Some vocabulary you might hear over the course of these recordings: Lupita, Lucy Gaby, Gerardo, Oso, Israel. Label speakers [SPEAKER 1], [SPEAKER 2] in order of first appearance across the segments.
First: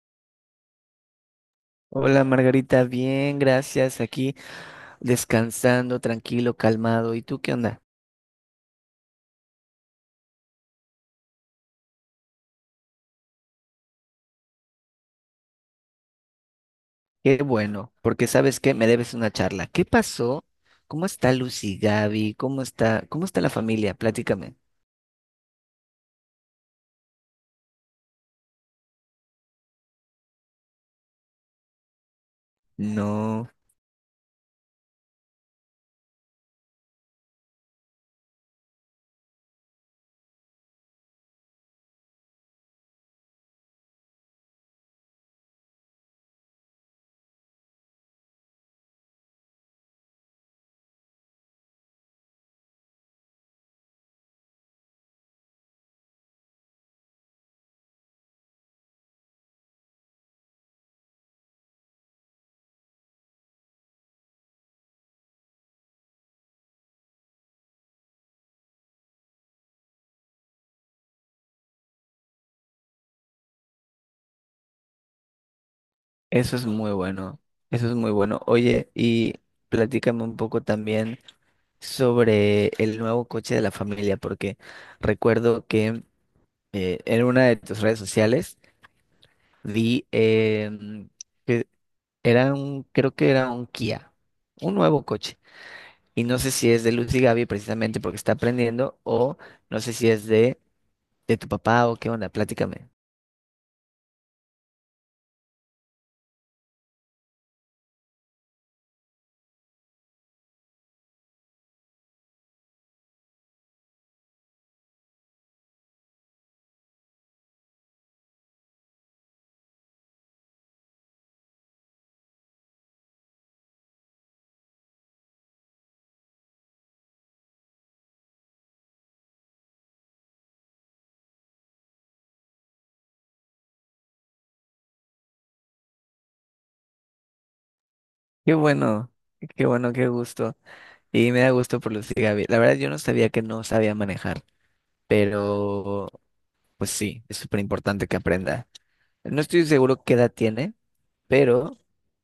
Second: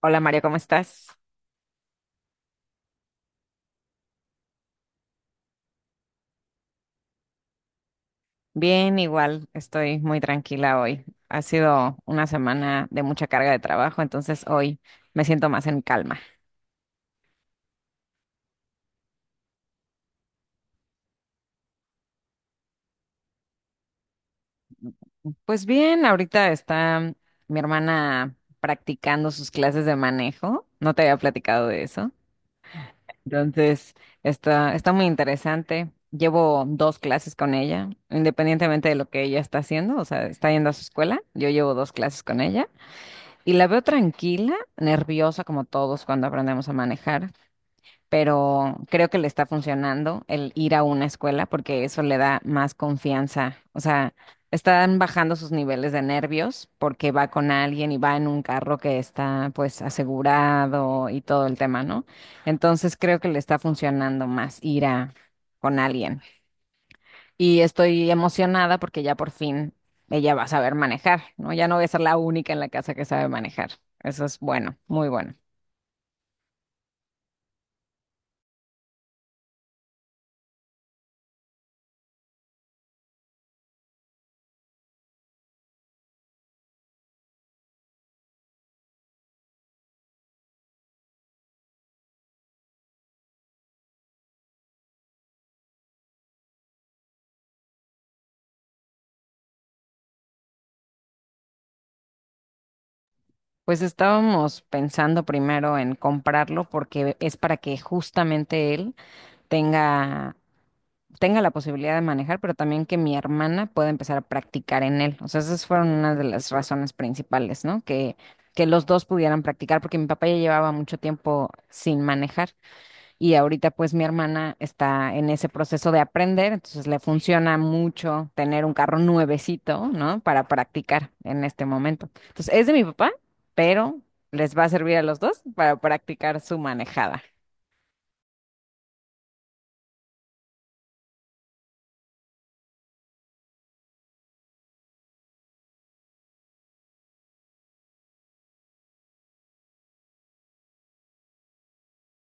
[SPEAKER 1] Hola Mario, ¿cómo estás?
[SPEAKER 2] Hola Margarita, bien, gracias. Aquí descansando, tranquilo, calmado. ¿Y tú qué onda?
[SPEAKER 1] Bien, igual estoy muy tranquila hoy. Ha sido una semana de mucha carga de trabajo, entonces hoy me siento más en calma.
[SPEAKER 2] Qué bueno, porque sabes que me debes una charla. ¿Qué pasó? ¿Cómo está Lucy Gaby? ¿Cómo está la familia? Platícame.
[SPEAKER 1] Pues bien, ahorita está mi hermana practicando sus clases de manejo. No te había platicado de eso.
[SPEAKER 2] No,
[SPEAKER 1] Entonces, está muy interesante. Llevo dos clases con ella, independientemente de lo que ella está haciendo, o sea, está yendo a su escuela. Yo llevo dos clases con ella. Y la veo tranquila, nerviosa como todos cuando aprendemos a manejar, pero creo que le está funcionando el ir a una escuela porque eso le da más confianza. O sea, están bajando sus niveles de nervios porque va con alguien y va en un carro que está pues asegurado y todo el tema, ¿no? Entonces creo que le está funcionando más ir a con alguien. Y estoy emocionada porque ya por fin ella va a saber manejar, ¿no? Ya no voy a ser la única en la casa que sabe manejar. Eso es bueno, muy bueno.
[SPEAKER 2] eso es muy bueno. Eso es muy bueno. Oye, y platícame un poco también sobre el nuevo coche de la familia, porque recuerdo que en una de tus redes sociales vi que era un, creo que era un Kia, un nuevo coche. Y no sé si es de Lucy Gaby precisamente porque está aprendiendo, o no sé si es de tu papá o qué onda, platícame.
[SPEAKER 1] Pues estábamos pensando primero en comprarlo porque es para que justamente él tenga, tenga la posibilidad de manejar, pero también que mi hermana pueda empezar a practicar en él. O sea, esas fueron una de las razones principales, ¿no? Que los dos pudieran practicar porque mi papá ya llevaba mucho tiempo sin manejar. Y ahorita pues mi hermana está en ese proceso de aprender, entonces le funciona mucho tener un carro nuevecito, ¿no? Para practicar en este momento. Entonces es de mi papá, pero les va a servir a los dos para practicar su manejada.
[SPEAKER 2] Qué bueno, qué bueno, qué gusto. Y me da gusto por Lucy Gaby. La verdad yo no sabía que no sabía manejar, pero pues sí, es súper importante que aprenda. No estoy seguro qué edad tiene, pero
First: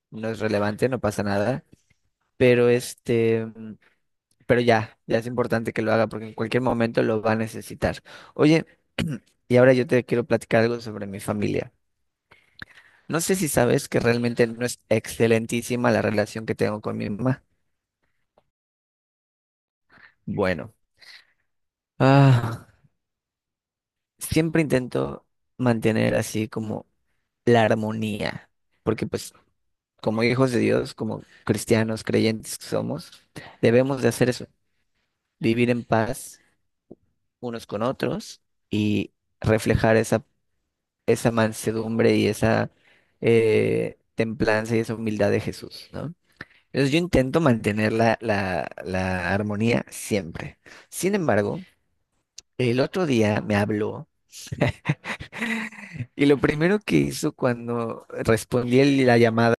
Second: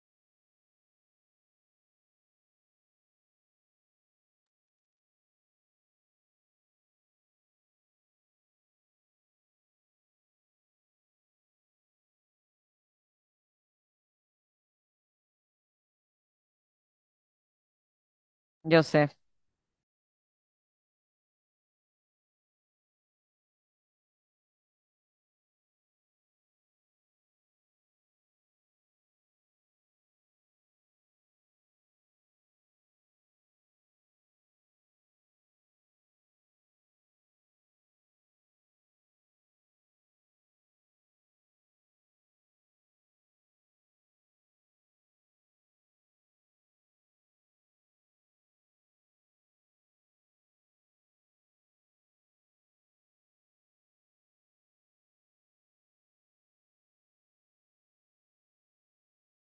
[SPEAKER 2] no es relevante, no pasa nada. Pero Pero ya, ya es importante que lo haga porque en cualquier momento lo va a necesitar. Oye, y ahora yo te quiero platicar algo sobre mi familia. No sé si sabes que realmente no es excelentísima la relación que tengo con mi mamá.
[SPEAKER 1] Yo sé.
[SPEAKER 2] Bueno, ah, siempre intento mantener así como la armonía, porque pues como hijos de Dios, como cristianos creyentes que somos, debemos de hacer eso, vivir en paz unos con otros y reflejar esa mansedumbre y esa templanza y esa humildad de Jesús, ¿no? Entonces yo intento mantener la armonía siempre. Sin embargo, el otro día me habló y lo primero que hizo cuando respondí la llamada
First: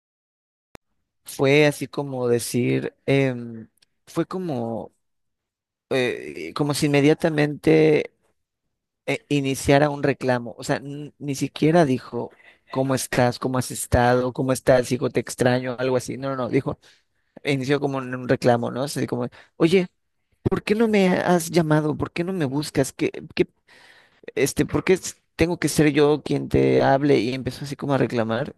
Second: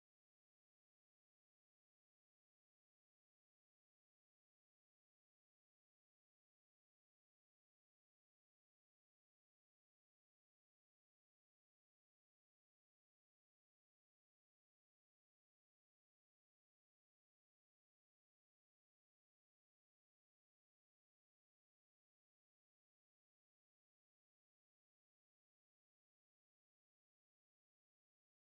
[SPEAKER 2] fue así como decir, fue como, como si inmediatamente iniciara un reclamo. O sea, ni siquiera dijo, ¿cómo estás? ¿Cómo has estado? ¿Cómo estás, hijo? Te extraño, algo así. No, no, no, dijo, inició como un reclamo, ¿no? Así como, oye, ¿por qué no me has llamado? ¿Por qué no me buscas? Este, ¿por qué tengo que ser yo quien te hable? Y empezó así como a reclamar.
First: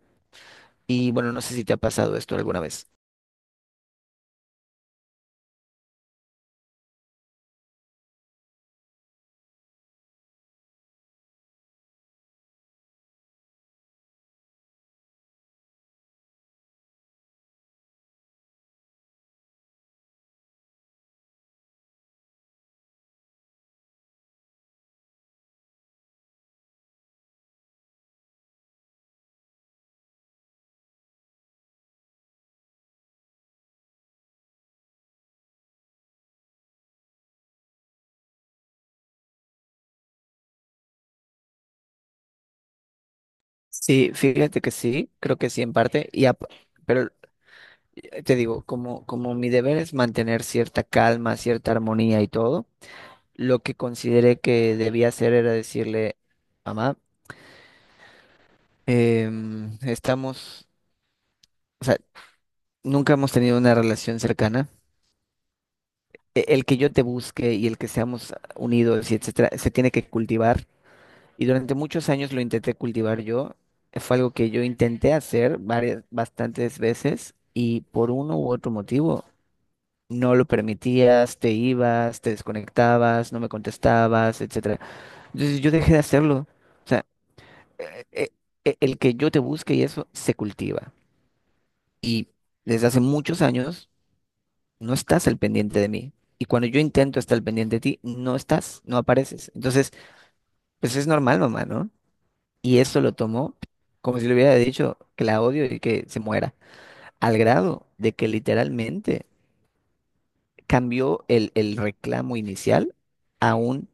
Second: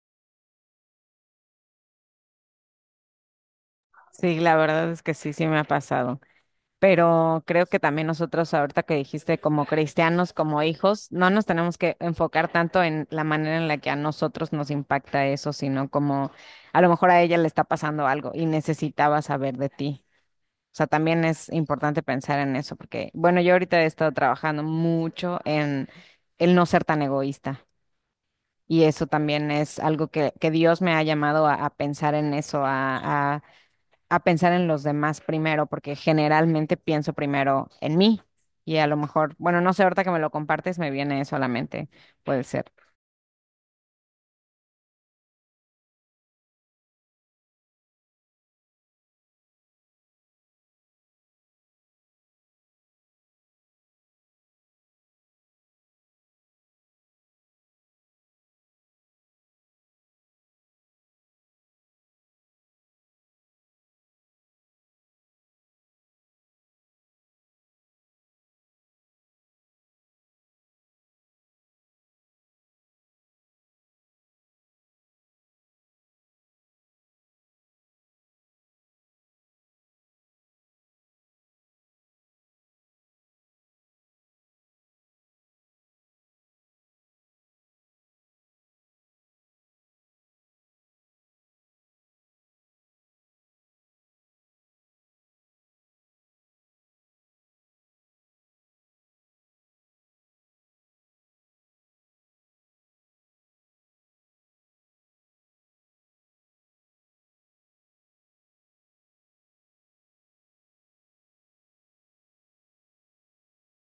[SPEAKER 2] Y bueno, no sé si te ha pasado esto alguna vez.
[SPEAKER 1] Sí, la verdad es que sí, sí me ha pasado. Pero creo que también nosotros, ahorita que dijiste, como cristianos, como hijos, no nos tenemos que enfocar tanto en la manera en la que a nosotros nos impacta eso, sino como a lo mejor a ella le está pasando algo y necesitaba saber de ti. O sea, también es importante pensar en eso, porque, bueno, yo ahorita he estado trabajando mucho en el no ser tan egoísta. Y eso también es algo que Dios me ha llamado a pensar en eso, a pensar en los demás primero, porque generalmente pienso primero en mí y a lo mejor, bueno, no sé, ahorita que me lo compartes me viene eso a la mente, puede ser.
[SPEAKER 2] Sí, fíjate que sí, creo que sí en parte, pero te digo, como mi deber es mantener cierta calma, cierta armonía y todo, lo que consideré que debía hacer era decirle, mamá, em, estamos, o sea, nunca hemos tenido una relación cercana. El que yo te busque y el que seamos unidos y etcétera, se tiene que cultivar. Y durante muchos años lo intenté cultivar yo. Fue algo que yo intenté hacer bastantes veces y por uno u otro motivo no lo permitías, te ibas, te desconectabas, no me contestabas, etcétera. Entonces yo dejé de hacerlo. eh, eh, el que yo te busque y eso se cultiva. Y desde hace muchos años no estás al pendiente de mí. Y cuando yo intento estar al pendiente de ti, no estás, no apareces. Entonces, pues es normal, mamá, ¿no? Y eso lo tomó como si le hubiera dicho que la odio y que se muera. Al grado de que literalmente cambió el reclamo inicial a un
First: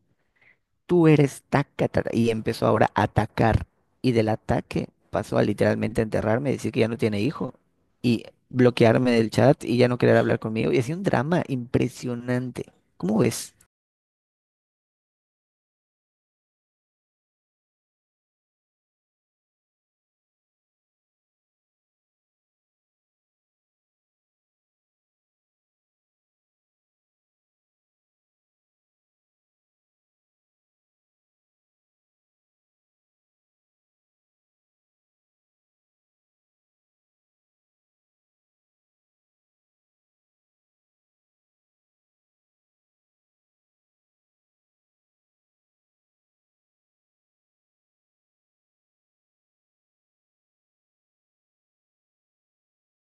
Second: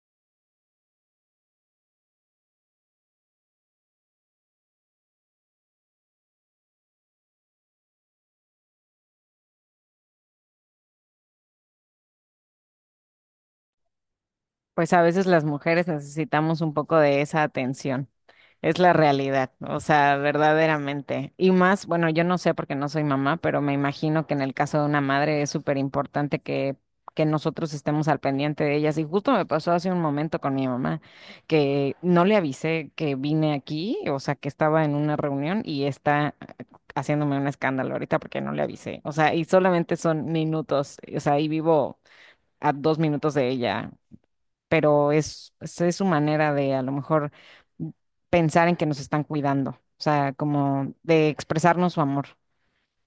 [SPEAKER 2] "tú eres taca, taca", y empezó ahora a atacar. Y del ataque pasó a literalmente enterrarme, decir que ya no tiene hijo y bloquearme del chat y ya no querer hablar conmigo. Y hacía un drama impresionante. ¿Cómo ves?
[SPEAKER 1] Pues a veces las mujeres necesitamos un poco de esa atención. Es la realidad, o sea, verdaderamente. Y más, bueno, yo no sé porque no soy mamá, pero me imagino que en el caso de una madre es súper importante que nosotros estemos al pendiente de ellas. Y justo me pasó hace un momento con mi mamá, que no le avisé que vine aquí, o sea, que estaba en una reunión y está haciéndome un escándalo ahorita porque no le avisé. O sea, y solamente son minutos, o sea, y vivo a 2 minutos de ella, pero es su manera de a lo mejor pensar en que nos están cuidando, o sea, como de expresarnos su amor.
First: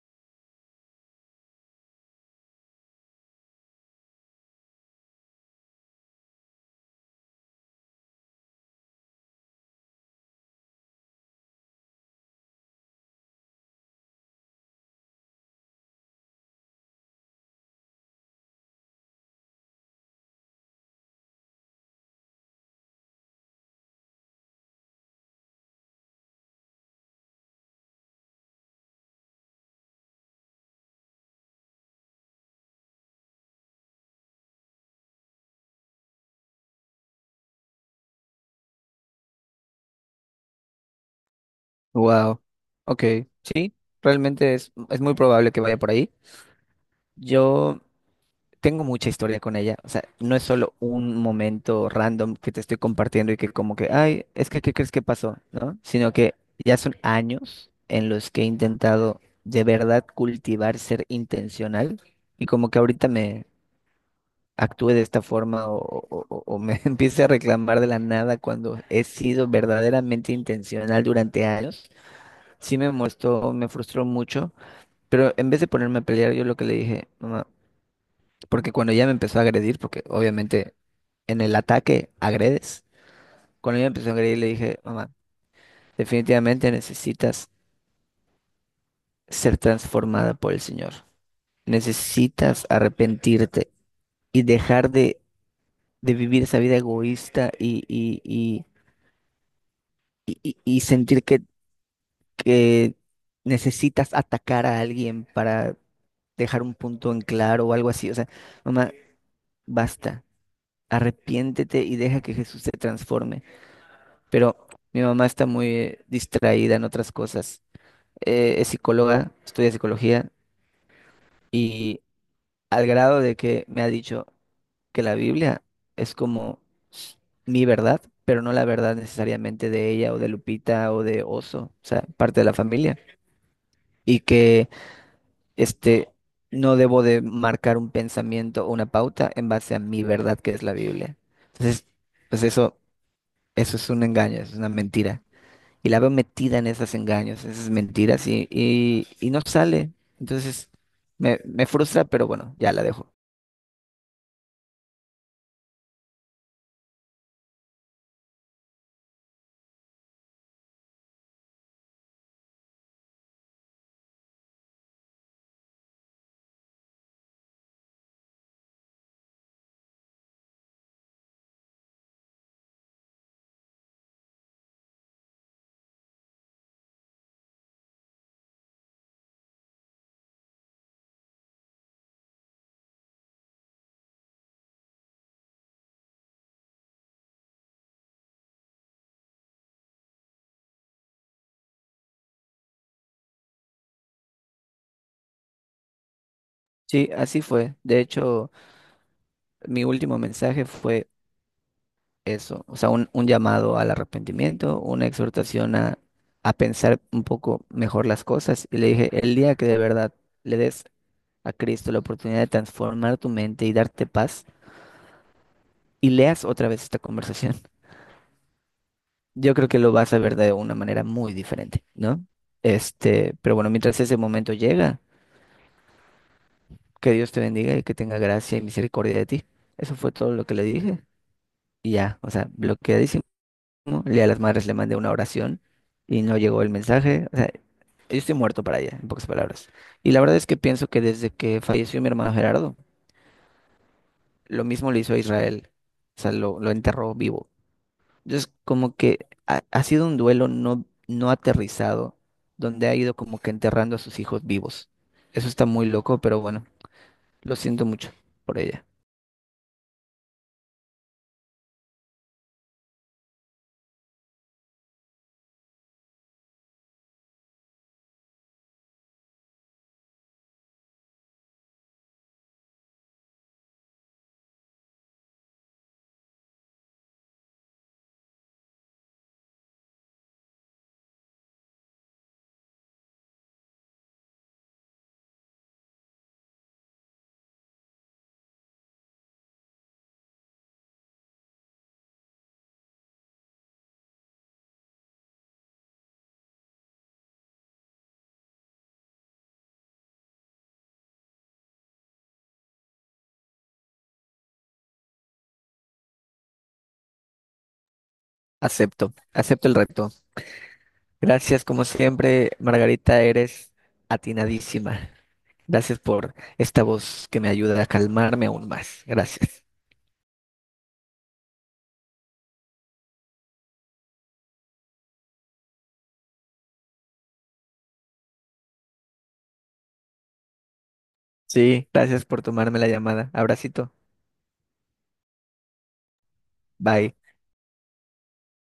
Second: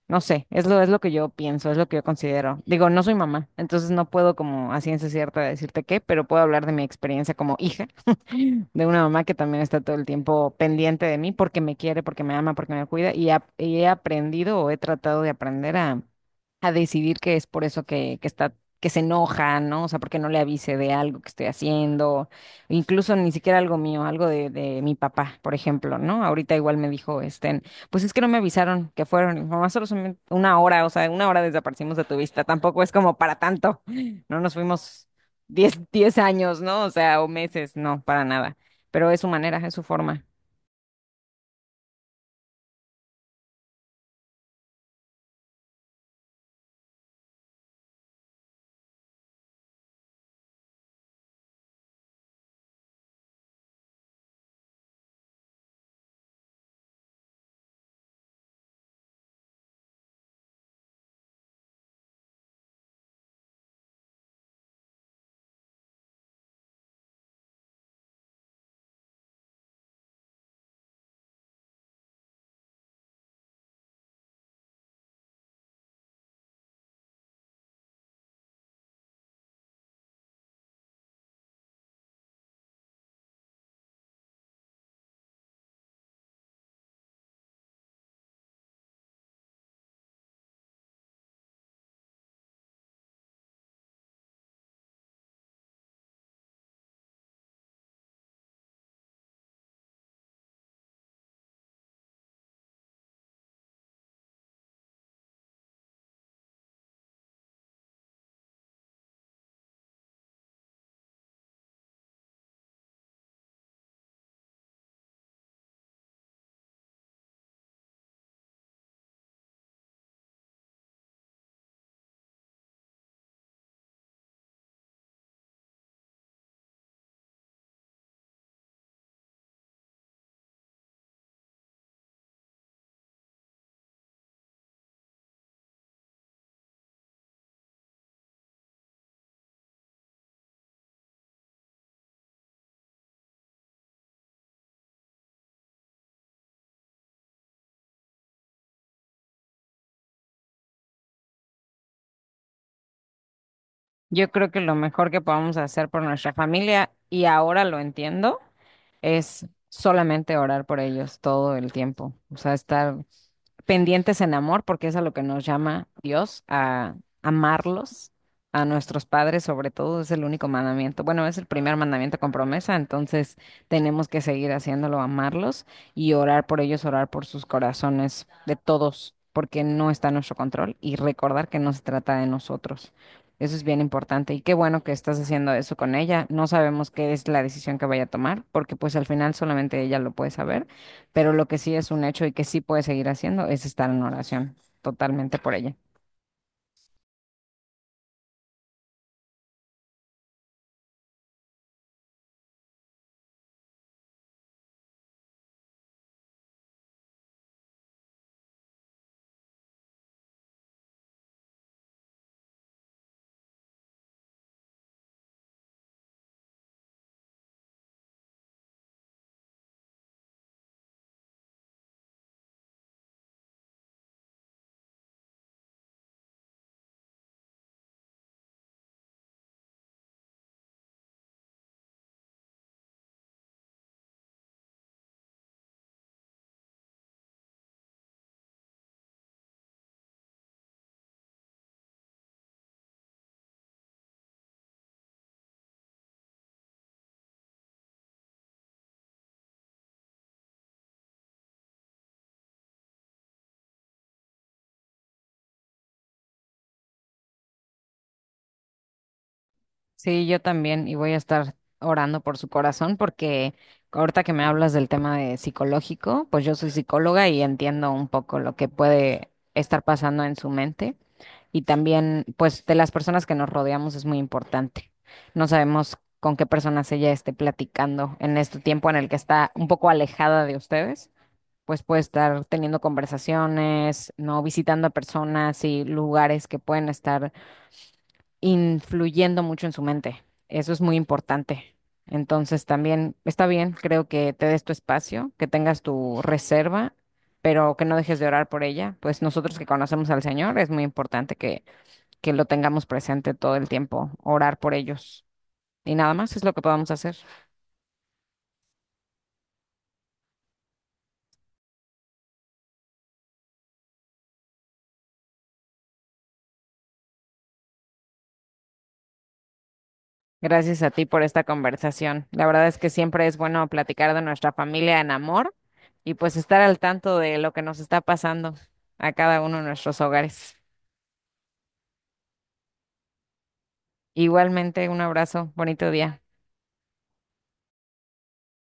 [SPEAKER 1] No sé, es lo que yo pienso, es lo que yo considero. Digo, no soy mamá, entonces no puedo como a ciencia cierta decirte qué, pero puedo hablar de mi experiencia como hija de una mamá que también está todo el tiempo pendiente de mí porque me quiere, porque me ama, porque me cuida y, y he aprendido o he tratado de aprender a decidir que es por eso que está, que se enoja, ¿no? O sea, porque no le avise de algo que estoy haciendo, incluso ni siquiera algo mío, algo de mi papá, por ejemplo, ¿no? Ahorita igual me dijo, este, pues es que no me avisaron que fueron, y mamá, solo son una hora, o sea, una hora desaparecimos de tu vista, tampoco es como para tanto, no nos fuimos diez años, ¿no? O sea, o meses, no, para nada, pero es su manera, es su forma.
[SPEAKER 2] Wow. Ok. Realmente es muy probable que vaya por ahí. Yo tengo mucha historia con ella. O sea, no es solo un momento random que te estoy compartiendo y que como que, ay, es que, ¿qué crees que pasó? ¿No? Sino que ya son años en los que he intentado de verdad cultivar ser intencional y como que ahorita me actúe de esta forma o me empiece a reclamar de la nada cuando he sido verdaderamente intencional durante años. Sí me frustró mucho, pero en vez de ponerme a pelear, yo lo que le dije, mamá. Porque cuando ella me empezó a agredir, porque obviamente en el ataque agredes, cuando ella me empezó a agredir le dije, mamá, definitivamente necesitas ser transformada por el Señor. Necesitas arrepentirte y de vivir esa vida egoísta y sentir que necesitas atacar a alguien para dejar un punto en claro o algo así. O sea, mamá, basta, arrepiéntete y deja que Jesús te transforme. Pero mi mamá está muy distraída en otras cosas. Es psicóloga, estudia psicología y al grado de que me ha dicho que la Biblia es como s- mi verdad, pero no la verdad necesariamente de ella o de Lupita o de Oso, o sea, parte de la familia, y que este no debo de marcar un pensamiento o una pauta en base a mi verdad que es la Biblia. Entonces, pues eso es un engaño, es una mentira. Y la veo metida en esos engaños, esas mentiras y no sale. Entonces me frustra, pero bueno, ya la dejo.
[SPEAKER 1] Yo creo que lo mejor que podamos hacer por nuestra familia, y ahora lo entiendo, es solamente orar por ellos todo el tiempo, o sea, estar pendientes en amor, porque es a lo que nos llama Dios, a amarlos, a nuestros padres sobre todo, es el único mandamiento. Bueno, es el primer mandamiento con promesa, entonces tenemos que seguir haciéndolo, amarlos y orar por ellos, orar por sus corazones de todos, porque no está en nuestro control y recordar que no se trata de nosotros. Eso es bien importante y qué bueno que estás haciendo eso con ella. No sabemos qué es la decisión que vaya a tomar, porque pues al final solamente ella lo puede saber, pero lo que sí es un hecho y que sí puedes seguir haciendo es estar en oración, totalmente por ella.
[SPEAKER 2] Sí, así fue. De hecho, mi último mensaje fue eso, o sea, un llamado al arrepentimiento, una exhortación a pensar un poco mejor las cosas. Y le dije, el día que de verdad le des a Cristo la oportunidad de transformar tu mente y darte paz, y leas otra vez esta conversación, yo creo que lo vas a ver de una manera muy diferente, ¿no? Este, pero bueno, mientras ese momento llega, que Dios te bendiga y que tenga gracia y misericordia de ti. Eso fue todo lo que le dije. Y ya, o sea, bloqueadísimo. Le a las madres le mandé una oración y no llegó el mensaje. O sea, yo estoy muerto para ella, en pocas palabras. Y la verdad es que pienso que desde que falleció mi hermano Gerardo, lo mismo le hizo a Israel. O sea, lo enterró vivo. Es como que ha sido un duelo no aterrizado, donde ha ido como que enterrando a sus hijos vivos. Eso está muy loco, pero bueno, lo siento mucho por ella.
[SPEAKER 1] Sí, yo también, y voy a estar orando por su corazón porque ahorita que me hablas del tema de psicológico, pues yo soy psicóloga y entiendo un poco lo que puede estar pasando en su mente. Y también, pues, de las personas que nos rodeamos es muy importante. No sabemos con qué personas ella esté platicando en este tiempo en el que está un poco alejada de ustedes. Pues puede estar teniendo conversaciones, ¿no? Visitando a personas y lugares que pueden estar influyendo mucho en su mente. Eso es muy importante. Entonces también está bien, creo que te des tu espacio, que tengas tu reserva, pero que no dejes de orar por ella. Pues nosotros que conocemos al Señor, es muy importante que lo tengamos presente todo el tiempo, orar por ellos. Y nada más es lo que podamos hacer.
[SPEAKER 2] Acepto, acepto el reto. Gracias, como siempre, Margarita, eres atinadísima. Gracias por esta voz que me ayuda a calmarme aún más. Gracias.
[SPEAKER 1] Gracias a ti por esta conversación. La verdad es que siempre es bueno platicar de nuestra familia en amor y pues estar al tanto de lo que nos está pasando a cada uno de nuestros hogares.
[SPEAKER 2] Sí, gracias por tomarme la llamada. Abracito.
[SPEAKER 1] Igualmente, un abrazo, bonito día.
[SPEAKER 2] Bye.